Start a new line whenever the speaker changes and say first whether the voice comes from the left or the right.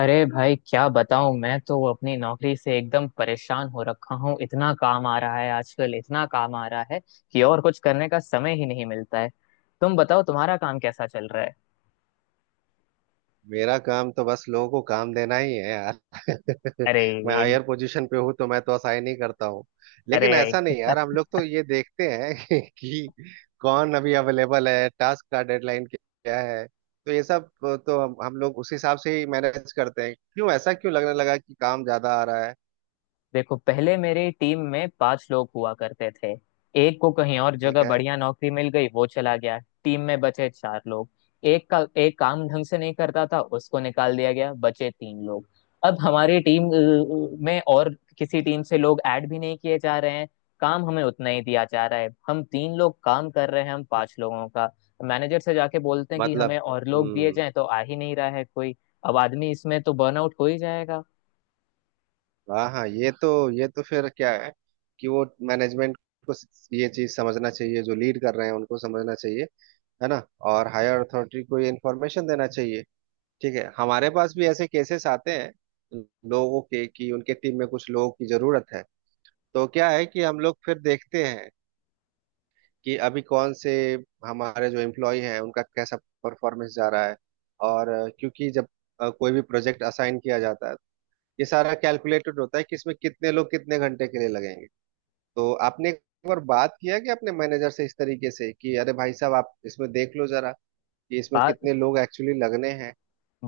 left: अरे भाई क्या बताऊं, मैं तो अपनी नौकरी से एकदम परेशान हो रखा हूँ। इतना काम आ रहा है आजकल, इतना काम आ रहा है कि और कुछ करने का समय ही नहीं मिलता है। तुम बताओ, तुम्हारा काम कैसा चल रहा है?
right: मेरा काम तो बस लोगों को काम देना ही है यार
left: अरे।
right: मैं
left: एक।
right: हायर पोजीशन पे हूँ, तो मैं तो असाइन ही करता हूँ। लेकिन
left: अरे।
right: ऐसा नहीं यार, हम लोग तो ये देखते हैं कि कौन अभी अवेलेबल है, टास्क का डेडलाइन क्या है। तो ये सब, तो हम लोग उस हिसाब से ही मैनेज करते हैं। क्यों, ऐसा क्यों लगने लगा कि काम ज्यादा आ रहा है?
left: देखो, पहले मेरी टीम में पांच लोग हुआ करते थे। एक को कहीं और
right: ठीक
left: जगह
right: है।
left: बढ़िया नौकरी मिल गई, वो चला गया। टीम में बचे चार लोग। एक का एक काम ढंग से नहीं करता था, उसको निकाल दिया गया, बचे तीन लोग। अब हमारी टीम में और किसी टीम से लोग ऐड भी नहीं किए जा रहे हैं। काम हमें उतना ही दिया जा रहा है, हम तीन लोग काम कर रहे हैं हम पांच लोगों का। मैनेजर से जाके बोलते हैं कि
right: मतलब।
left: हमें और लोग दिए
right: हम्म।
left: जाएं, तो आ ही नहीं रहा है कोई। अब आदमी इसमें तो बर्नआउट हो ही जाएगा।
right: हाँ हाँ, ये तो फिर क्या है कि वो मैनेजमेंट को ये चीज समझना चाहिए। जो लीड कर रहे हैं उनको समझना चाहिए, है ना। और हायर अथॉरिटी को ये इन्फॉर्मेशन देना चाहिए। ठीक है, हमारे पास भी ऐसे केसेस आते हैं लोगों के, कि उनके टीम में कुछ लोगों की जरूरत है। तो क्या है कि हम लोग फिर देखते हैं कि अभी कौन से हमारे जो एम्प्लॉय हैं उनका कैसा परफॉर्मेंस जा रहा है। और क्योंकि जब कोई भी प्रोजेक्ट असाइन किया जाता है, ये सारा कैलकुलेटेड होता है कि इसमें कितने लोग कितने घंटे के लिए लगेंगे। तो आपने एक बार बात किया कि अपने मैनेजर से इस तरीके से कि अरे भाई साहब, आप इसमें देख लो जरा कि इसमें
left: बात
right: कितने लोग एक्चुअली लगने हैं।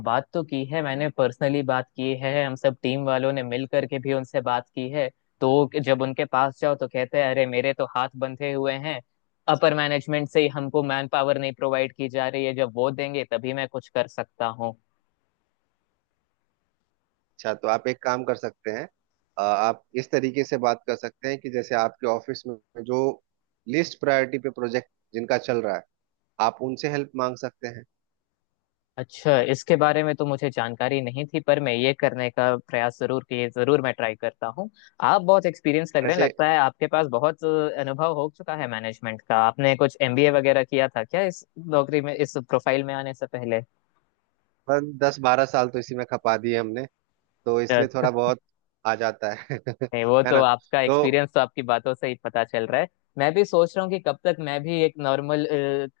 left: बात तो की है, मैंने पर्सनली बात की है, हम सब टीम वालों ने मिल करके भी उनसे बात की है। तो जब उनके पास जाओ तो कहते हैं अरे मेरे तो हाथ बंधे हुए हैं। अपर मैनेजमेंट से ही हमको मैन पावर नहीं प्रोवाइड की जा रही है, जब वो देंगे तभी मैं कुछ कर सकता हूँ।
right: अच्छा, तो आप एक काम कर सकते हैं। आप इस तरीके से बात कर सकते हैं कि जैसे आपके ऑफिस में जो लिस्ट प्रायोरिटी पे प्रोजेक्ट जिनका चल रहा है, आप उनसे हेल्प मांग सकते हैं।
left: अच्छा, इसके बारे में तो मुझे जानकारी नहीं थी, पर मैं ये करने का प्रयास जरूर किए, जरूर मैं ट्राई करता हूँ। आप बहुत एक्सपीरियंस लग रहे हैं,
right: ऐसे
left: लगता है आपके पास बहुत अनुभव हो चुका है मैनेजमेंट का। आपने कुछ एमबीए वगैरह किया था क्या इस नौकरी में, इस प्रोफाइल में आने से पहले?
right: बस 10-12 साल तो इसी में खपा दिए हमने, तो इसलिए
left: अच्छा।
right: थोड़ा बहुत आ जाता है
left: नहीं, वो
right: है
left: तो
right: ना।
left: आपका
right: तो
left: एक्सपीरियंस तो आपकी बातों से ही पता चल रहा है। मैं भी सोच रहा हूँ कि कब तक मैं भी एक नॉर्मल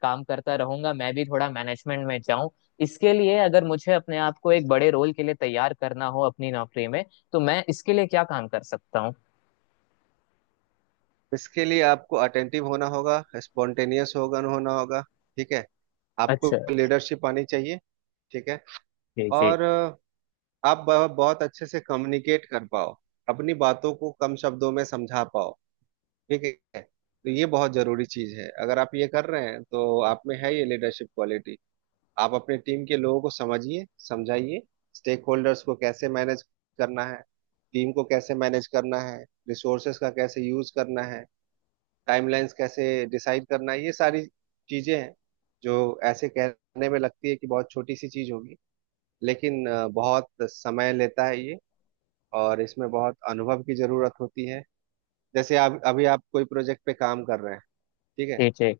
left: काम करता रहूंगा, मैं भी थोड़ा मैनेजमेंट में जाऊं। इसके लिए अगर मुझे अपने आप को एक बड़े रोल के लिए तैयार करना हो अपनी नौकरी में, तो मैं इसके लिए क्या काम कर सकता हूँ?
right: इसके लिए आपको अटेंटिव होना होगा, स्पॉन्टेनियस होगा, होना होगा। ठीक है। आपको
left: अच्छा।
right: लीडरशिप आनी चाहिए। ठीक है।
left: जी जी।
right: और आप बहुत अच्छे से कम्युनिकेट कर पाओ, अपनी बातों को कम शब्दों में समझा पाओ। ठीक है, तो ये बहुत जरूरी चीज है। अगर आप ये कर रहे हैं तो आप में है ये लीडरशिप क्वालिटी। आप अपने टीम के लोगों को समझिए, समझाइए। स्टेक होल्डर्स को कैसे मैनेज करना है, टीम को कैसे मैनेज करना है, रिसोर्सेस का कैसे यूज करना है, टाइमलाइंस कैसे डिसाइड करना है, ये सारी चीजें हैं जो ऐसे कहने में लगती है कि बहुत छोटी सी चीज होगी, लेकिन बहुत समय लेता है ये, और इसमें बहुत अनुभव की जरूरत होती है। जैसे आप अभी, आप कोई प्रोजेक्ट पे काम कर रहे हैं। ठीक है।
left: जी जी।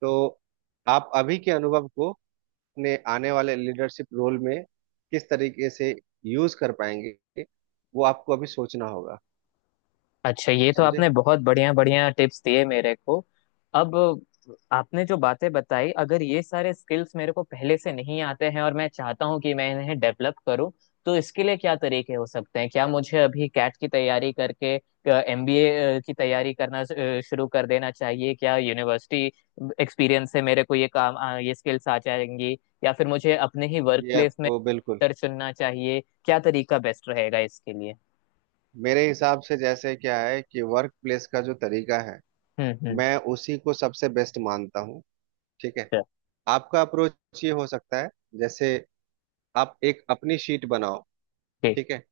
right: तो आप अभी के अनुभव को अपने आने वाले लीडरशिप रोल में किस तरीके से यूज कर पाएंगे, वो आपको अभी सोचना होगा।
left: अच्छा, ये तो
right: समझे।
left: आपने बहुत बढ़िया बढ़िया टिप्स दिए मेरे को। अब आपने जो बातें बताई, अगर ये सारे स्किल्स मेरे को पहले से नहीं आते हैं और मैं चाहता हूँ कि मैं इन्हें डेवलप करूँ, तो इसके लिए क्या तरीके हो सकते हैं? क्या मुझे अभी कैट की तैयारी करके एमबीए की तैयारी करना शुरू कर देना चाहिए? क्या यूनिवर्सिटी एक्सपीरियंस से मेरे को ये काम, ये स्किल्स आ जाएंगी? या फिर मुझे अपने ही वर्क
right: ये
left: प्लेस में
right: आपको बिल्कुल,
left: mentor चुनना चाहिए? क्या तरीका बेस्ट रहेगा इसके लिए?
right: मेरे हिसाब से जैसे क्या है कि वर्क प्लेस का जो तरीका है,
left: हम्म।
right: मैं उसी को सबसे बेस्ट मानता हूँ। ठीक है।
left: अच्छा,
right: आपका अप्रोच ये हो सकता है, जैसे आप एक अपनी शीट बनाओ।
left: ठीक।
right: ठीक है।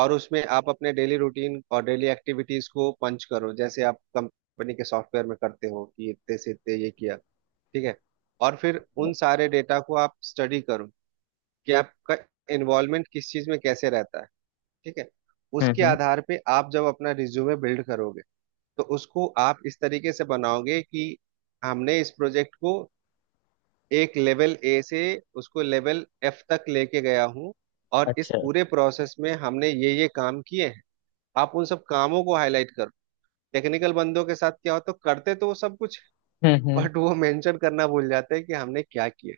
right: और उसमें आप अपने डेली रूटीन और डेली एक्टिविटीज को पंच करो, जैसे आप कंपनी के सॉफ्टवेयर में करते हो कि इतने से इतने ये किया। ठीक है। और फिर उन सारे डेटा को आप स्टडी करो कि आपका इन्वॉल्वमेंट किस चीज में कैसे रहता है। ठीक है। उसके
left: हम्म हम्म,
right: आधार पे आप जब अपना रिज्यूमे बिल्ड करोगे, तो उसको आप इस तरीके से बनाओगे कि हमने इस प्रोजेक्ट को एक लेवल ए से उसको लेवल एफ तक लेके गया हूँ, और इस
left: अच्छा।
right: पूरे प्रोसेस में हमने ये काम किए हैं। आप उन सब कामों को हाईलाइट करो। टेक्निकल बंदों के साथ क्या होता, तो करते तो वो सब कुछ,
left: हम्म।
right: बट वो मेंशन करना भूल जाते हैं कि हमने क्या किया।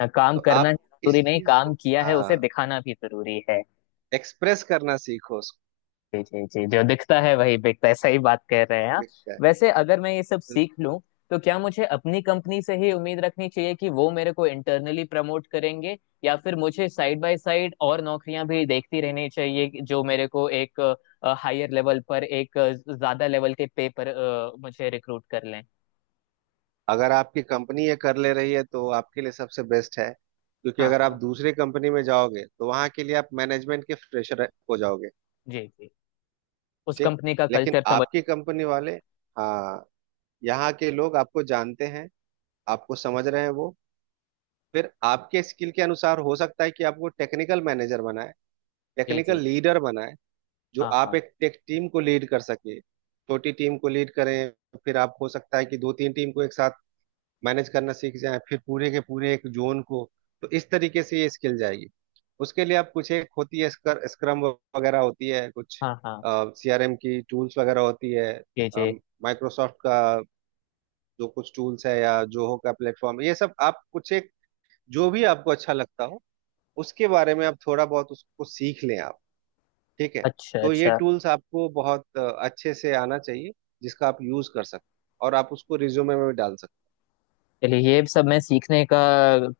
left: हाँ, काम
right: तो
left: करना
right: आप
left: जरूरी
right: इस
left: नहीं,
right: चीज
left: काम
right: को,
left: किया है
right: हाँ,
left: उसे दिखाना भी जरूरी है।
right: एक्सप्रेस करना सीखो उसको
left: जी जी जी, जो दिखता है वही बिकता है, सही बात कह रहे हैं आप।
right: भी। क्या
left: वैसे अगर मैं ये सब
right: है।
left: सीख लूं, तो क्या मुझे अपनी कंपनी से ही उम्मीद रखनी चाहिए कि वो मेरे को इंटरनली प्रमोट करेंगे? या फिर मुझे साइड बाय साइड और नौकरियां भी देखती रहनी चाहिए कि जो मेरे को एक हायर लेवल पर, एक ज्यादा लेवल के पे पर मुझे रिक्रूट कर लें?
right: अगर आपकी कंपनी ये कर ले रही है तो आपके लिए सबसे बेस्ट है, क्योंकि
left: हाँ
right: अगर आप
left: हाँ।
right: दूसरे कंपनी में जाओगे तो वहां के लिए आप मैनेजमेंट के फ्रेशर हो जाओगे।
left: जी जी। उस
right: ठीक।
left: कंपनी का
right: लेकिन
left: कल्चर समझ।
right: आपकी कंपनी वाले, हाँ, यहाँ के लोग आपको जानते हैं, आपको समझ रहे हैं वो। फिर आपके स्किल के अनुसार हो सकता है कि आपको टेक्निकल मैनेजर बनाए,
left: जी
right: टेक्निकल
left: जी।
right: लीडर बनाए, जो
left: हाँ
right: आप
left: हाँ।
right: एक टेक टीम को लीड कर सके, छोटी टीम को लीड करें। फिर आप, हो सकता है कि दो तीन टीम को एक साथ मैनेज करना सीख जाए, फिर पूरे के पूरे एक जोन को। तो इस तरीके से ये स्किल जाएगी। उसके लिए आप, कुछ एक होती है स्क्रम वगैरह होती है कुछ,
left: हाँ हाँ।
right: सीआरएम की टूल्स वगैरह होती है।
left: जी जी।
right: माइक्रोसॉफ्ट का जो कुछ टूल्स है, या जोहो का प्लेटफॉर्म, ये सब आप कुछ एक जो भी आपको अच्छा लगता हो, उसके बारे में आप थोड़ा बहुत उसको सीख लें आप। ठीक है।
left: अच्छा
right: तो ये
left: अच्छा।
right: टूल्स आपको बहुत अच्छे से आना चाहिए, जिसका आप यूज कर सकते हैं और आप उसको रिज्यूमे में भी डाल सकते।
left: चलिए, ये सब मैं सीखने का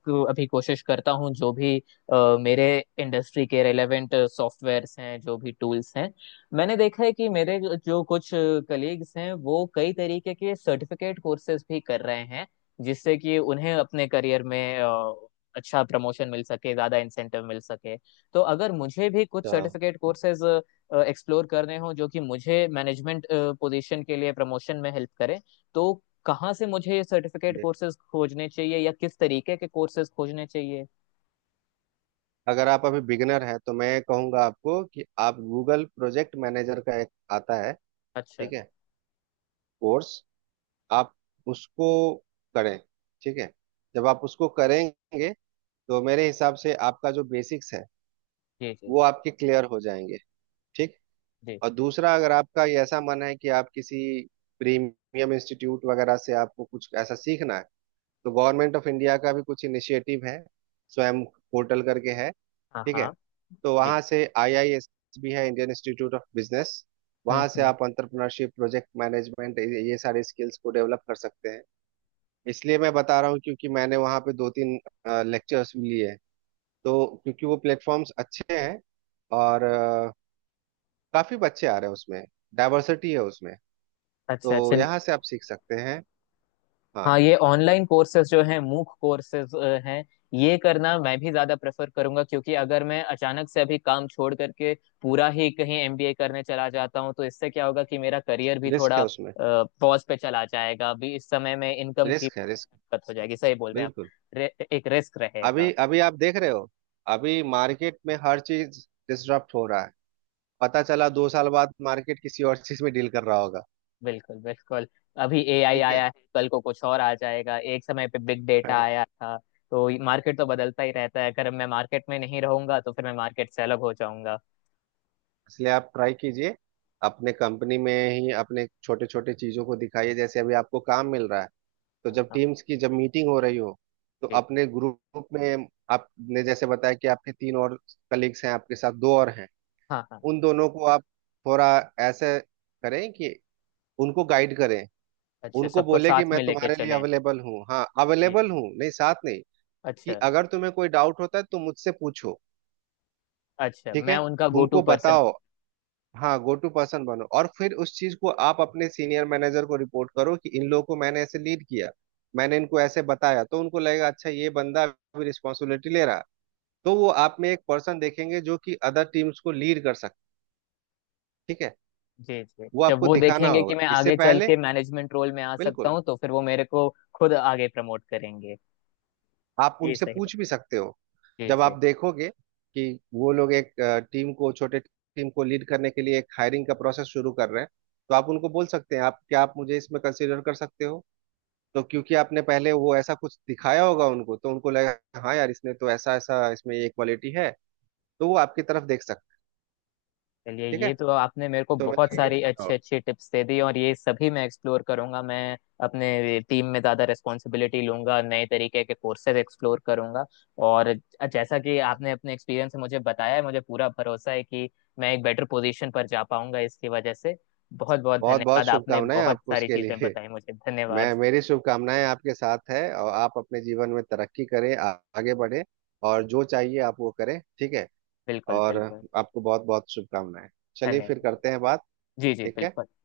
left: अभी कोशिश करता हूँ, जो भी मेरे इंडस्ट्री के रेलेवेंट सॉफ्टवेयर्स हैं, जो भी टूल्स हैं। मैंने देखा है कि मेरे जो कुछ कलीग्स हैं वो कई तरीके के सर्टिफिकेट कोर्सेज भी कर रहे हैं, जिससे कि उन्हें अपने करियर में अच्छा प्रमोशन मिल सके, ज़्यादा इंसेंटिव मिल सके। तो अगर मुझे भी कुछ
right: अच्छा,
left: सर्टिफिकेट कोर्सेज एक्सप्लोर करने हो जो कि मुझे मैनेजमेंट पोजीशन के लिए प्रमोशन में हेल्प करें, तो कहाँ से मुझे ये सर्टिफिकेट कोर्सेज खोजने चाहिए, या किस तरीके के कोर्सेज खोजने चाहिए?
right: अगर आप अभी बिगनर हैं तो मैं कहूंगा आपको कि आप गूगल प्रोजेक्ट मैनेजर का एक आता है।
left: अच्छा।
right: ठीक है। कोर्स, आप उसको करें। ठीक है। जब आप उसको करेंगे तो मेरे हिसाब से आपका जो बेसिक्स है
left: जी जी।
right: वो आपके क्लियर हो जाएंगे। ठीक।
left: जी।
right: और दूसरा, अगर आपका ये ऐसा मन है कि आप किसी प्रीमियम इंस्टीट्यूट वगैरह से आपको कुछ ऐसा सीखना है, तो गवर्नमेंट ऑफ इंडिया का भी कुछ इनिशिएटिव है, स्वयं पोर्टल करके है।
left: हाँ
right: ठीक है।
left: हाँ।
right: तो
left: जी।
right: वहां से आईआईएस भी है, इंडियन इंस्टीट्यूट ऑफ बिजनेस, वहां से
left: हम्म।
right: आप अंतरप्रनरशिप, प्रोजेक्ट मैनेजमेंट, ये सारे स्किल्स को डेवलप कर सकते हैं। इसलिए मैं बता रहा हूँ क्योंकि मैंने वहां पे दो तीन लेक्चर्स भी लिए हैं, तो क्योंकि वो प्लेटफॉर्म्स अच्छे हैं, और काफी बच्चे आ रहे हैं उसमें, डाइवर्सिटी है उसमें,
left: अच्छा
right: तो
left: अच्छा।
right: यहाँ से आप सीख सकते हैं। हाँ,
left: हाँ, ये ऑनलाइन कोर्सेज जो हैं, मूक कोर्सेज हैं, ये करना मैं भी ज्यादा प्रेफर करूंगा। क्योंकि अगर मैं अचानक से अभी काम छोड़ करके पूरा ही कहीं एमबीए करने चला जाता हूँ, तो इससे क्या होगा कि मेरा करियर भी
right: रिस्क है
left: थोड़ा
right: उसमें।
left: पॉज पे चला जाएगा, अभी इस समय में इनकम की
right: रिस्क है, रिस्क,
left: दिक्कत हो जाएगी। सही बोल रहे हैं
right: बिल्कुल।
left: आप। एक रिस्क रहेगा।
right: अभी अभी आप देख रहे हो, अभी मार्केट में हर चीज डिसरप्ट हो रहा है, पता चला 2 साल बाद मार्केट किसी और चीज में डील कर रहा होगा।
left: बिल्कुल बिल्कुल। अभी एआई
right: ठीक
left: आया
right: है
left: है, कल को कुछ और आ जाएगा। एक समय पे बिग डेटा आया था। तो मार्केट तो बदलता ही रहता है, अगर मैं मार्केट में नहीं रहूंगा तो फिर मैं मार्केट से अलग हो जाऊंगा।
right: इसलिए आप ट्राई कीजिए, अपने कंपनी में ही अपने छोटे छोटे चीजों को दिखाइए। जैसे अभी आपको काम मिल रहा है, तो
left: हाँ
right: जब
left: हाँ।
right: टीम्स की जब मीटिंग हो रही हो, तो
left: ठीक।
right: अपने ग्रुप में, आपने जैसे बताया कि आपके तीन और कलीग्स हैं, आपके साथ दो और हैं,
left: हाँ हाँ।
right: उन दोनों को आप थोड़ा ऐसे करें कि उनको गाइड करें।
left: अच्छा,
right: उनको
left: सबको
right: बोले कि
left: साथ
right: मैं
left: में लेके
right: तुम्हारे लिए
left: चलें।
right: अवेलेबल हूँ, हाँ
left: जी
right: अवेलेबल
left: जी।
right: हूँ, नहीं साथ नहीं, कि
left: अच्छा।
right: अगर तुम्हें कोई डाउट होता है तो मुझसे पूछो।
left: अच्छा,
right: ठीक
left: मैं
right: है,
left: उनका गो टू
right: उनको
left: पर्सन।
right: बताओ। हाँ, गो टू पर्सन बनो, और फिर उस चीज को आप अपने सीनियर मैनेजर को रिपोर्ट करो कि इन लोगों को मैंने ऐसे लीड किया, मैंने इनको ऐसे बताया, तो उनको लगेगा अच्छा ये बंदा भी रिस्पॉन्सिबिलिटी ले रहा। तो वो आप में एक पर्सन देखेंगे जो कि अदर टीम्स को लीड कर सकता। ठीक है।
left: जी जी।
right: वो
left: जब
right: आपको
left: वो
right: दिखाना
left: देखेंगे कि
right: होगा
left: मैं
right: इससे
left: आगे चल
right: पहले,
left: के मैनेजमेंट रोल में आ सकता
right: बिल्कुल।
left: हूँ, तो फिर वो मेरे को खुद आगे प्रमोट करेंगे।
right: आप
left: ये
right: उनसे
left: सही बात।
right: पूछ भी सकते हो।
left: जी
right: जब
left: जी।
right: आप देखोगे कि वो लोग एक टीम को, छोटे टीम को लीड करने के लिए एक हायरिंग का प्रोसेस शुरू कर रहे हैं, तो आप उनको बोल सकते हैं, आप क्या, आप मुझे इसमें कंसीडर कर सकते हो? तो क्योंकि आपने पहले वो ऐसा कुछ दिखाया होगा उनको, तो उनको लगा, हाँ यार, इसने तो ऐसा ऐसा, इसमें ये क्वालिटी है, तो वो आपकी तरफ देख सकते
left: चलिए,
right: हैं, ठीक है।
left: ये तो आपने मेरे को
right: तो
left: बहुत
right: मेरा यही
left: सारी
right: सुझाव है।
left: अच्छी अच्छी टिप्स दे दी, और ये सभी मैं एक्सप्लोर करूंगा। मैं अपने टीम में ज़्यादा रिस्पॉन्सिबिलिटी लूंगा, नए तरीके के कोर्सेज एक्सप्लोर करूंगा, और जैसा कि आपने अपने एक्सपीरियंस से मुझे बताया है, मुझे पूरा भरोसा है कि मैं एक बेटर पोजीशन पर जा पाऊंगा इसकी वजह से। बहुत बहुत
right: बहुत बहुत
left: धन्यवाद, आपने
right: शुभकामनाएं
left: बहुत
right: आपको
left: सारी
right: उसके
left: चीज़ें
right: लिए।
left: बताई मुझे, धन्यवाद।
right: मैं, मेरी शुभकामनाएं आपके साथ है, और आप अपने जीवन में तरक्की करें, आगे बढ़े, और जो चाहिए आप वो करें। ठीक है।
left: बिल्कुल
right: और
left: बिल्कुल।
right: आपको बहुत बहुत शुभकामनाएं। चलिए, फिर
left: धन्यवाद।
right: करते हैं बात।
left: जी जी,
right: ठीक है।
left: बिल्कुल।